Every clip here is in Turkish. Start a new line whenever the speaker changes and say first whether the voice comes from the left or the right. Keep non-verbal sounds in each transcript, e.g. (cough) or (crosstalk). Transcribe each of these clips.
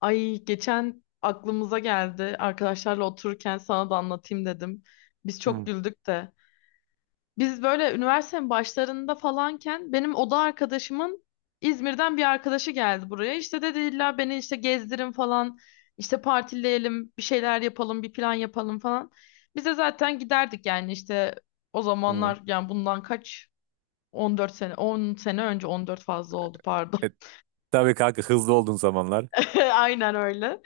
left: Ay geçen aklımıza geldi. Arkadaşlarla otururken sana da anlatayım dedim. Biz çok
right: Hı,
left: güldük de. Biz böyle üniversitenin başlarında falanken benim oda arkadaşımın İzmir'den bir arkadaşı geldi buraya. İşte dedi illa beni işte gezdirin falan. İşte partileyelim, bir şeyler yapalım, bir plan yapalım falan. Biz de zaten giderdik yani işte o
right: hı.
left: zamanlar yani bundan kaç 14 sene 10 sene önce, 14 fazla oldu, pardon.
right: E, tabii kanka, hızlı olduğun zamanlar.
left: (laughs) Aynen öyle.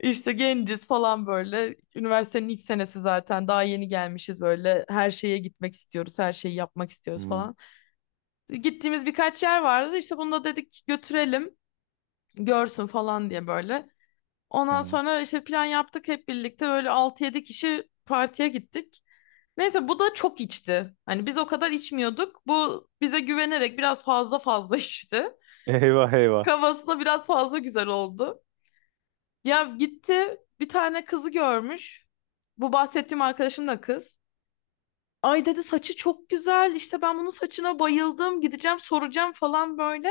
left: İşte genciz falan böyle. Üniversitenin ilk senesi zaten. Daha yeni gelmişiz böyle. Her şeye gitmek istiyoruz. Her şeyi yapmak istiyoruz
right: Hı,
left: falan. Gittiğimiz birkaç yer vardı. İşte bunu da dedik götürelim. Görsün falan diye böyle. Ondan
right: hı.
left: sonra işte plan yaptık hep birlikte. Böyle altı 7 kişi partiye gittik. Neyse bu da çok içti. Hani biz o kadar içmiyorduk. Bu bize güvenerek biraz fazla (laughs) içti.
right: Eyvah eyvah.
left: Kafasına biraz fazla güzel oldu. Ya gitti bir tane kızı görmüş. Bu bahsettiğim arkadaşım da kız. Ay dedi, saçı çok güzel, işte ben bunun saçına bayıldım, gideceğim soracağım falan böyle.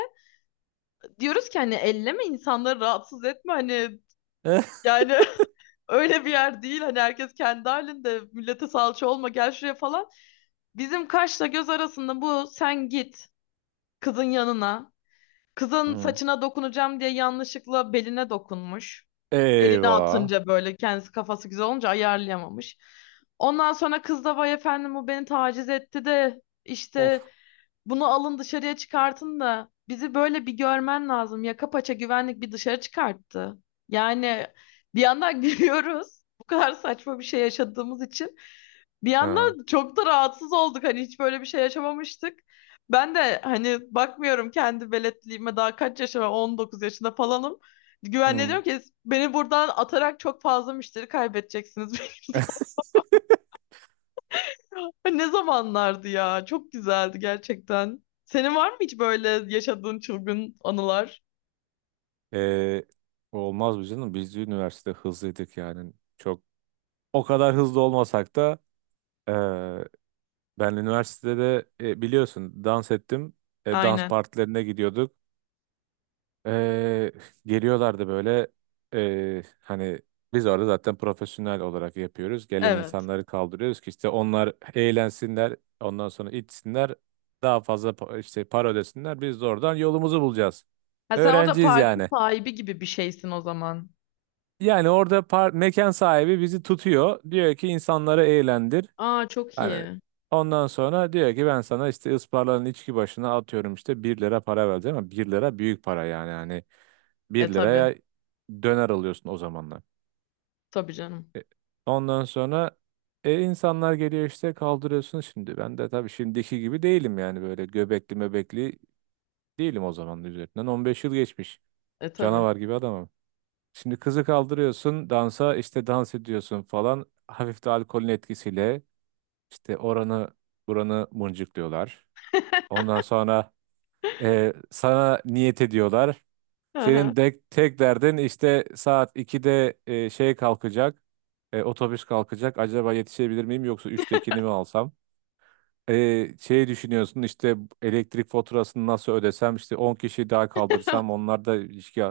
left: Diyoruz ki hani elleme, insanları rahatsız etme, hani
right: (laughs)
left: yani (laughs) öyle bir yer değil, hani herkes kendi halinde, millete salça olma, gel şuraya falan. Bizim kaşla göz arasında bu sen git kızın yanına, kızın
right: Hı.
left: saçına dokunacağım diye yanlışlıkla beline dokunmuş. Elini
right: Eyvah.
left: atınca böyle kendisi, kafası güzel olunca ayarlayamamış. Ondan sonra kız da vay efendim bu beni taciz etti de işte
right: Of.
left: bunu alın dışarıya çıkartın da, bizi böyle bir görmen lazım. Yaka paça güvenlik bir dışarı çıkarttı. Yani bir yandan (laughs) gülüyoruz. Bu kadar saçma bir şey yaşadığımız için. Bir
right: Ha.
left: yandan çok da rahatsız olduk. Hani hiç böyle bir şey yaşamamıştık. Ben de hani bakmıyorum kendi veletliğime, daha kaç yaşıma, 19 yaşında falanım. Güvenliğe
right: Hı.
left: diyorum ki beni buradan atarak çok fazla müşteri kaybedeceksiniz. (laughs)
right: (laughs)
left: Ay, ne zamanlardı ya? Çok güzeldi gerçekten. Senin var mı hiç böyle yaşadığın çılgın anılar?
right: E, Olmaz mı canım? Biz de üniversite hızlıydık yani. Çok o kadar hızlı olmasak da e, ben üniversitede de, biliyorsun dans ettim. Dans
left: Aynen.
right: partilerine gidiyorduk. Eee, Geliyorlardı böyle, hani biz orada zaten profesyonel olarak yapıyoruz. Gelen
left: Evet.
right: insanları kaldırıyoruz ki işte onlar eğlensinler, ondan sonra içsinler, daha fazla işte para ödesinler. Biz de oradan yolumuzu bulacağız.
left: Ha, sen orada
right: Öğrenciyiz
left: parti
right: yani.
left: sahibi gibi bir şeysin o zaman.
right: Yani orada mekan sahibi bizi tutuyor. Diyor ki insanları eğlendir.
left: Aa, çok
right: Hani
left: iyi.
right: ondan sonra diyor ki ben sana işte ısparların içki başına atıyorum, işte 1 lira para vereceğim, ama 1 lira büyük para yani. Hani
left: E,
right: 1
left: tabii.
right: liraya döner alıyorsun o zamanlar.
left: Tabii canım.
right: E, Ondan sonra insanlar geliyor işte, kaldırıyorsun şimdi. Ben de tabii şimdiki gibi değilim yani, böyle göbekli mebekli değilim. O zamanın üzerinden 15 yıl geçmiş.
left: E, tabii.
right: Canavar gibi adamım. Şimdi kızı kaldırıyorsun dansa, işte dans ediyorsun falan. Hafif de alkolün etkisiyle işte oranı buranı mıncıklıyorlar.
left: (laughs)
right: Ondan sonra sana niyet ediyorlar.
left: Hı hı.
right: Senin de tek derdin, işte saat 2'de kalkacak. Otobüs kalkacak. Acaba yetişebilir miyim, yoksa 3'tekini mi alsam? Düşünüyorsun işte, elektrik faturasını nasıl ödesem, işte 10 kişi daha kaldırsam onlar da ilişki.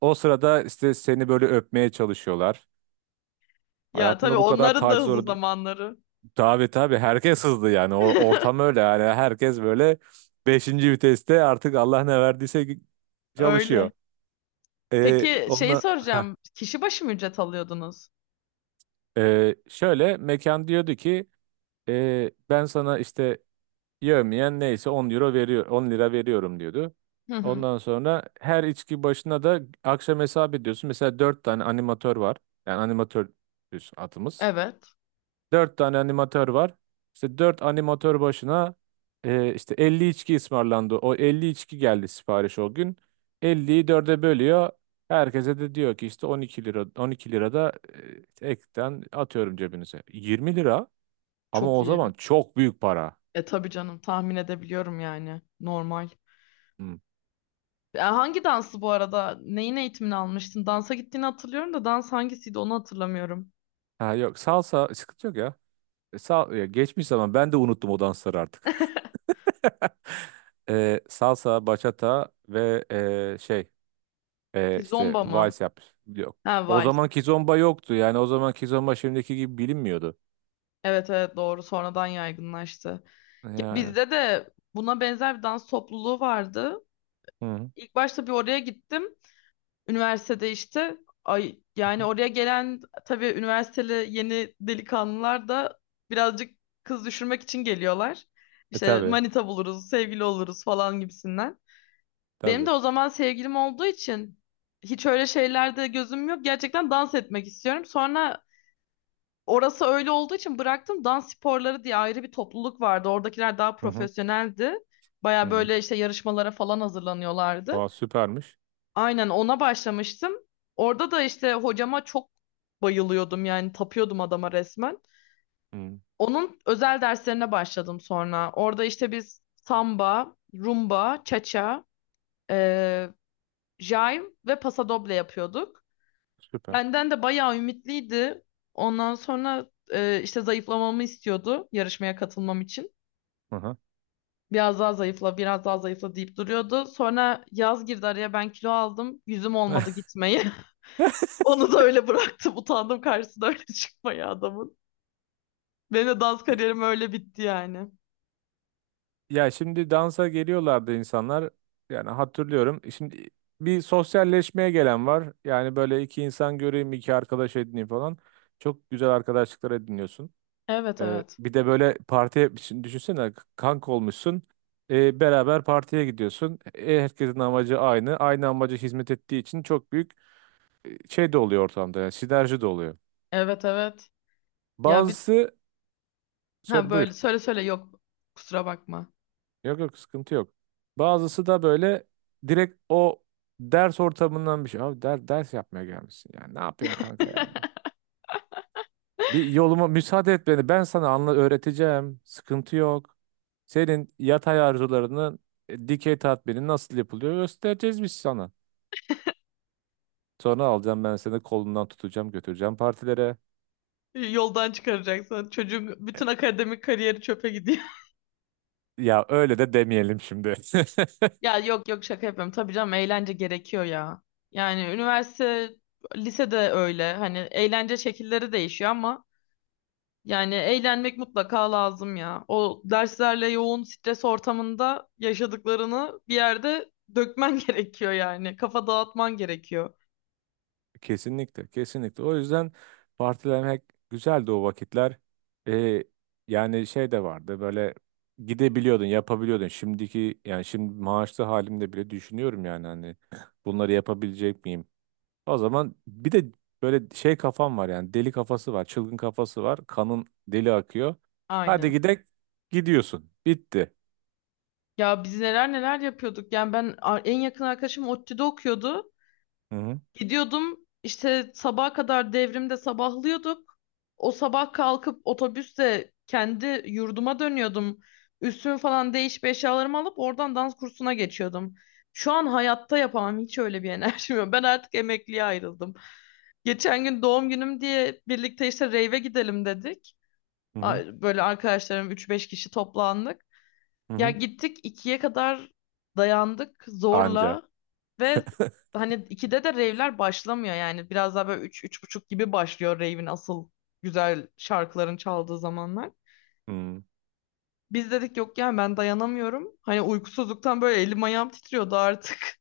right: O sırada işte seni böyle öpmeye çalışıyorlar.
left: Ya tabii,
right: Hayatımda bu kadar
left: onların da
right: tacize
left: hızlı
right: uğradım.
left: zamanları.
right: Tabii tabii, herkes hızlı yani. Ortam
left: (laughs)
right: öyle yani, herkes böyle beşinci viteste, artık Allah ne verdiyse
left: Öyle.
right: çalışıyor.
left: Peki şeyi
right: Onunla,
left: soracağım. Kişi başı mı ücret alıyordunuz?
right: şöyle mekan diyordu ki ben sana işte yevmiyen neyse 10 euro veriyor, 10 lira veriyorum diyordu.
left: Hı hı.
right: Ondan sonra her içki başına da akşam hesap ediyorsun. Mesela 4 tane animatör var. Yani animatör düz atımız.
left: Evet.
right: Dört tane animatör var. İşte dört animatör başına işte 50 içki ısmarlandı. O 50 içki geldi sipariş o gün. 50'yi dörde bölüyor. Herkese de diyor ki işte 12 lira, 12 lira da ekten atıyorum cebinize. 20 lira, ama
left: Çok
right: o
left: iyi.
right: zaman çok büyük para.
left: E, tabii canım, tahmin edebiliyorum yani. Normal.
right: Hı.
left: Hangi dansı bu arada? Neyin eğitimini almıştın? Dansa gittiğini hatırlıyorum da dans hangisiydi onu hatırlamıyorum.
right: Ha yok, salsa, sıkıntı yok ya. Ya, geçmiş zaman, ben de unuttum o dansları artık. (laughs)
left: (laughs)
right: Salsa, bachata ve e, şey işte
left: Zomba mı?
right: vals yapmış. Yok.
left: Ha,
right: O
left: vals.
right: zaman kizomba yoktu. Yani o zaman kizomba şimdiki gibi bilinmiyordu.
left: Evet evet, doğru, sonradan yaygınlaştı. Ya
right: Yani.
left: bizde de buna benzer bir dans topluluğu vardı.
right: Hı hı.
left: İlk başta bir oraya gittim. Üniversitede işte, ay yani
right: Hı.
left: oraya gelen tabii üniversiteli yeni delikanlılar da birazcık kız düşürmek için geliyorlar. İşte
right: Tabii.
left: manita buluruz, sevgili oluruz falan gibisinden. Benim de
right: Tabii.
left: o zaman sevgilim olduğu için hiç öyle şeylerde gözüm yok. Gerçekten dans etmek istiyorum. Sonra orası öyle olduğu için bıraktım. Dans sporları diye ayrı bir topluluk vardı. Oradakiler daha
right: Hı hı.
left: profesyoneldi.
right: Hı
left: Baya
right: hı.
left: böyle işte yarışmalara falan hazırlanıyorlardı.
right: Aa, süpermiş.
left: Aynen, ona başlamıştım. Orada da işte hocama çok bayılıyordum yani, tapıyordum adama resmen.
right: Hı.
left: Onun özel derslerine başladım sonra. Orada işte biz samba, rumba, cha-cha, jive ve pasadoble yapıyorduk.
right: Süper.
left: Benden de bayağı ümitliydi. Ondan sonra işte zayıflamamı istiyordu yarışmaya katılmam için.
right: Hı hı.
left: Biraz daha zayıfla, biraz daha zayıfla deyip duruyordu. Sonra yaz girdi araya, ben kilo aldım. Yüzüm olmadı
right: (laughs)
left: gitmeyi. (laughs) Onu da öyle bıraktım. Utandım karşısına öyle (laughs) çıkmaya adamın. Benim de dans kariyerim öyle bitti yani.
right: Ya, şimdi dansa geliyorlardı insanlar. Yani hatırlıyorum. Şimdi bir sosyalleşmeye gelen var. Yani böyle iki insan göreyim, iki arkadaş edineyim falan. Çok güzel arkadaşlıklar ediniyorsun.
left: Evet evet.
right: Bir de böyle partiye düşünsene, kanka olmuşsun. Beraber partiye gidiyorsun. Herkesin amacı aynı. Aynı amaca hizmet ettiği için çok büyük şey de oluyor ortamda. Yani sinerji de oluyor.
left: Evet evet. Ya bir,
right: Bazısı,
left: ha
right: söyle,
left: böyle
right: buyur.
left: söyle söyle, yok. Kusura bakma.
right: Yok yok, sıkıntı yok. Bazısı da böyle direkt o ders ortamından bir şey. Abi der, ders yapmaya gelmişsin. Yani ne yapıyorsun kanka ya?
left: (laughs)
right: Bir yoluma müsaade et beni. Ben sana anla öğreteceğim, sıkıntı yok. Senin yatay arzularının dikey tatmini nasıl yapılıyor, göstereceğiz biz sana. Sonra alacağım ben seni kolundan, tutacağım götüreceğim partilere.
left: Yoldan çıkaracaksın. Çocuğun bütün akademik kariyeri çöpe gidiyor.
right: Ya öyle de demeyelim şimdi. (laughs)
left: (laughs) Ya yok yok, şaka yapıyorum. Tabii canım, eğlence gerekiyor ya. Yani üniversite, lisede öyle. Hani eğlence şekilleri değişiyor ama yani eğlenmek mutlaka lazım ya. O derslerle yoğun stres ortamında yaşadıklarını bir yerde dökmen (laughs) gerekiyor yani. Kafa dağıtman gerekiyor.
right: Kesinlikle, kesinlikle. O yüzden partilemek güzeldi o vakitler. Ee, Yani şey de vardı, böyle gidebiliyordun, yapabiliyordun. Şimdiki yani şimdi, maaşlı halimde bile düşünüyorum yani, hani bunları yapabilecek miyim? O zaman bir de böyle şey kafam var yani, deli kafası var, çılgın kafası var. Kanın deli akıyor. Hadi
left: Aynen.
right: gidek, gidiyorsun. Bitti.
left: Ya biz neler neler yapıyorduk. Yani ben en yakın arkadaşım ODTÜ'de okuyordu.
right: Hı hı
left: Gidiyordum işte, sabaha kadar devrimde sabahlıyorduk. O sabah kalkıp otobüsle kendi yurduma dönüyordum. Üstümü falan değişip eşyalarımı alıp oradan dans kursuna geçiyordum. Şu an hayatta yapamam, hiç öyle bir enerjim yok. Ben artık emekliye ayrıldım. Geçen gün doğum günüm diye birlikte işte rave'e gidelim dedik.
right: hı hı.
left: Böyle arkadaşlarım üç beş kişi toplandık.
right: Hı
left: Ya
right: hı.
left: gittik ikiye kadar dayandık
right: Anca.
left: zorla ve hani ikide de rave'ler başlamıyor yani biraz daha böyle üç, üç buçuk gibi başlıyor rave'in asıl güzel şarkıların çaldığı zamanlar.
right: Hı.
left: Biz dedik yok yani, ben dayanamıyorum. Hani uykusuzluktan böyle elim ayağım titriyordu artık. (laughs)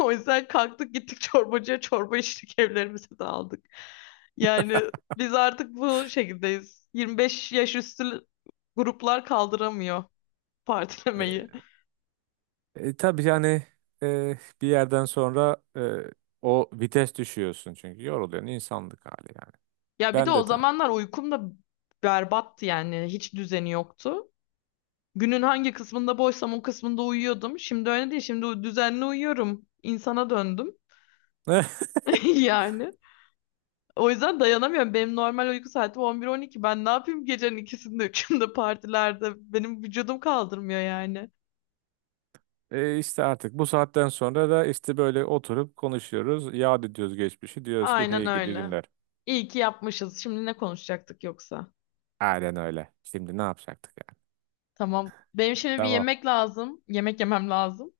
left: O yüzden kalktık gittik çorbacıya çorba içtik, evlerimize de aldık. Yani biz artık bu şekildeyiz. 25 yaş üstü gruplar kaldıramıyor
right: E,
left: partilemeyi.
right: tabii yani, bir yerden sonra o vites düşüyorsun çünkü yoruluyorsun, insanlık hali yani.
left: Ya bir de
right: Ben
left: o
right: de
left: zamanlar uykum da berbattı yani. Hiç düzeni yoktu. Günün hangi kısmında boşsam o kısmında uyuyordum. Şimdi öyle değil. Şimdi düzenli uyuyorum. İnsana döndüm.
right: aynı. (laughs)
left: (laughs) Yani. O yüzden dayanamıyorum. Benim normal uyku saatim 11-12. Ben ne yapayım gecenin ikisinde, üçünde partilerde? Benim vücudum kaldırmıyor yani.
right: İşte artık bu saatten sonra da işte böyle oturup konuşuyoruz. Yad ediyoruz geçmişi. Diyoruz ki,
left: Aynen
right: hey gidi
left: öyle.
right: günler.
left: İyi ki yapmışız. Şimdi ne konuşacaktık yoksa?
right: Aynen öyle. Şimdi ne yapacaktık yani?
left: Tamam. Benim şimdi bir
right: Devam.
left: yemek lazım. Yemek yemem lazım.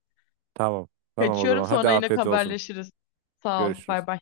right: Tamam. Tamam o
left: Kaçıyorum,
right: zaman. Hadi
left: sonra yine
right: afiyet olsun.
left: haberleşiriz. Sağ ol. Bay
right: Görüşürüz.
left: bay.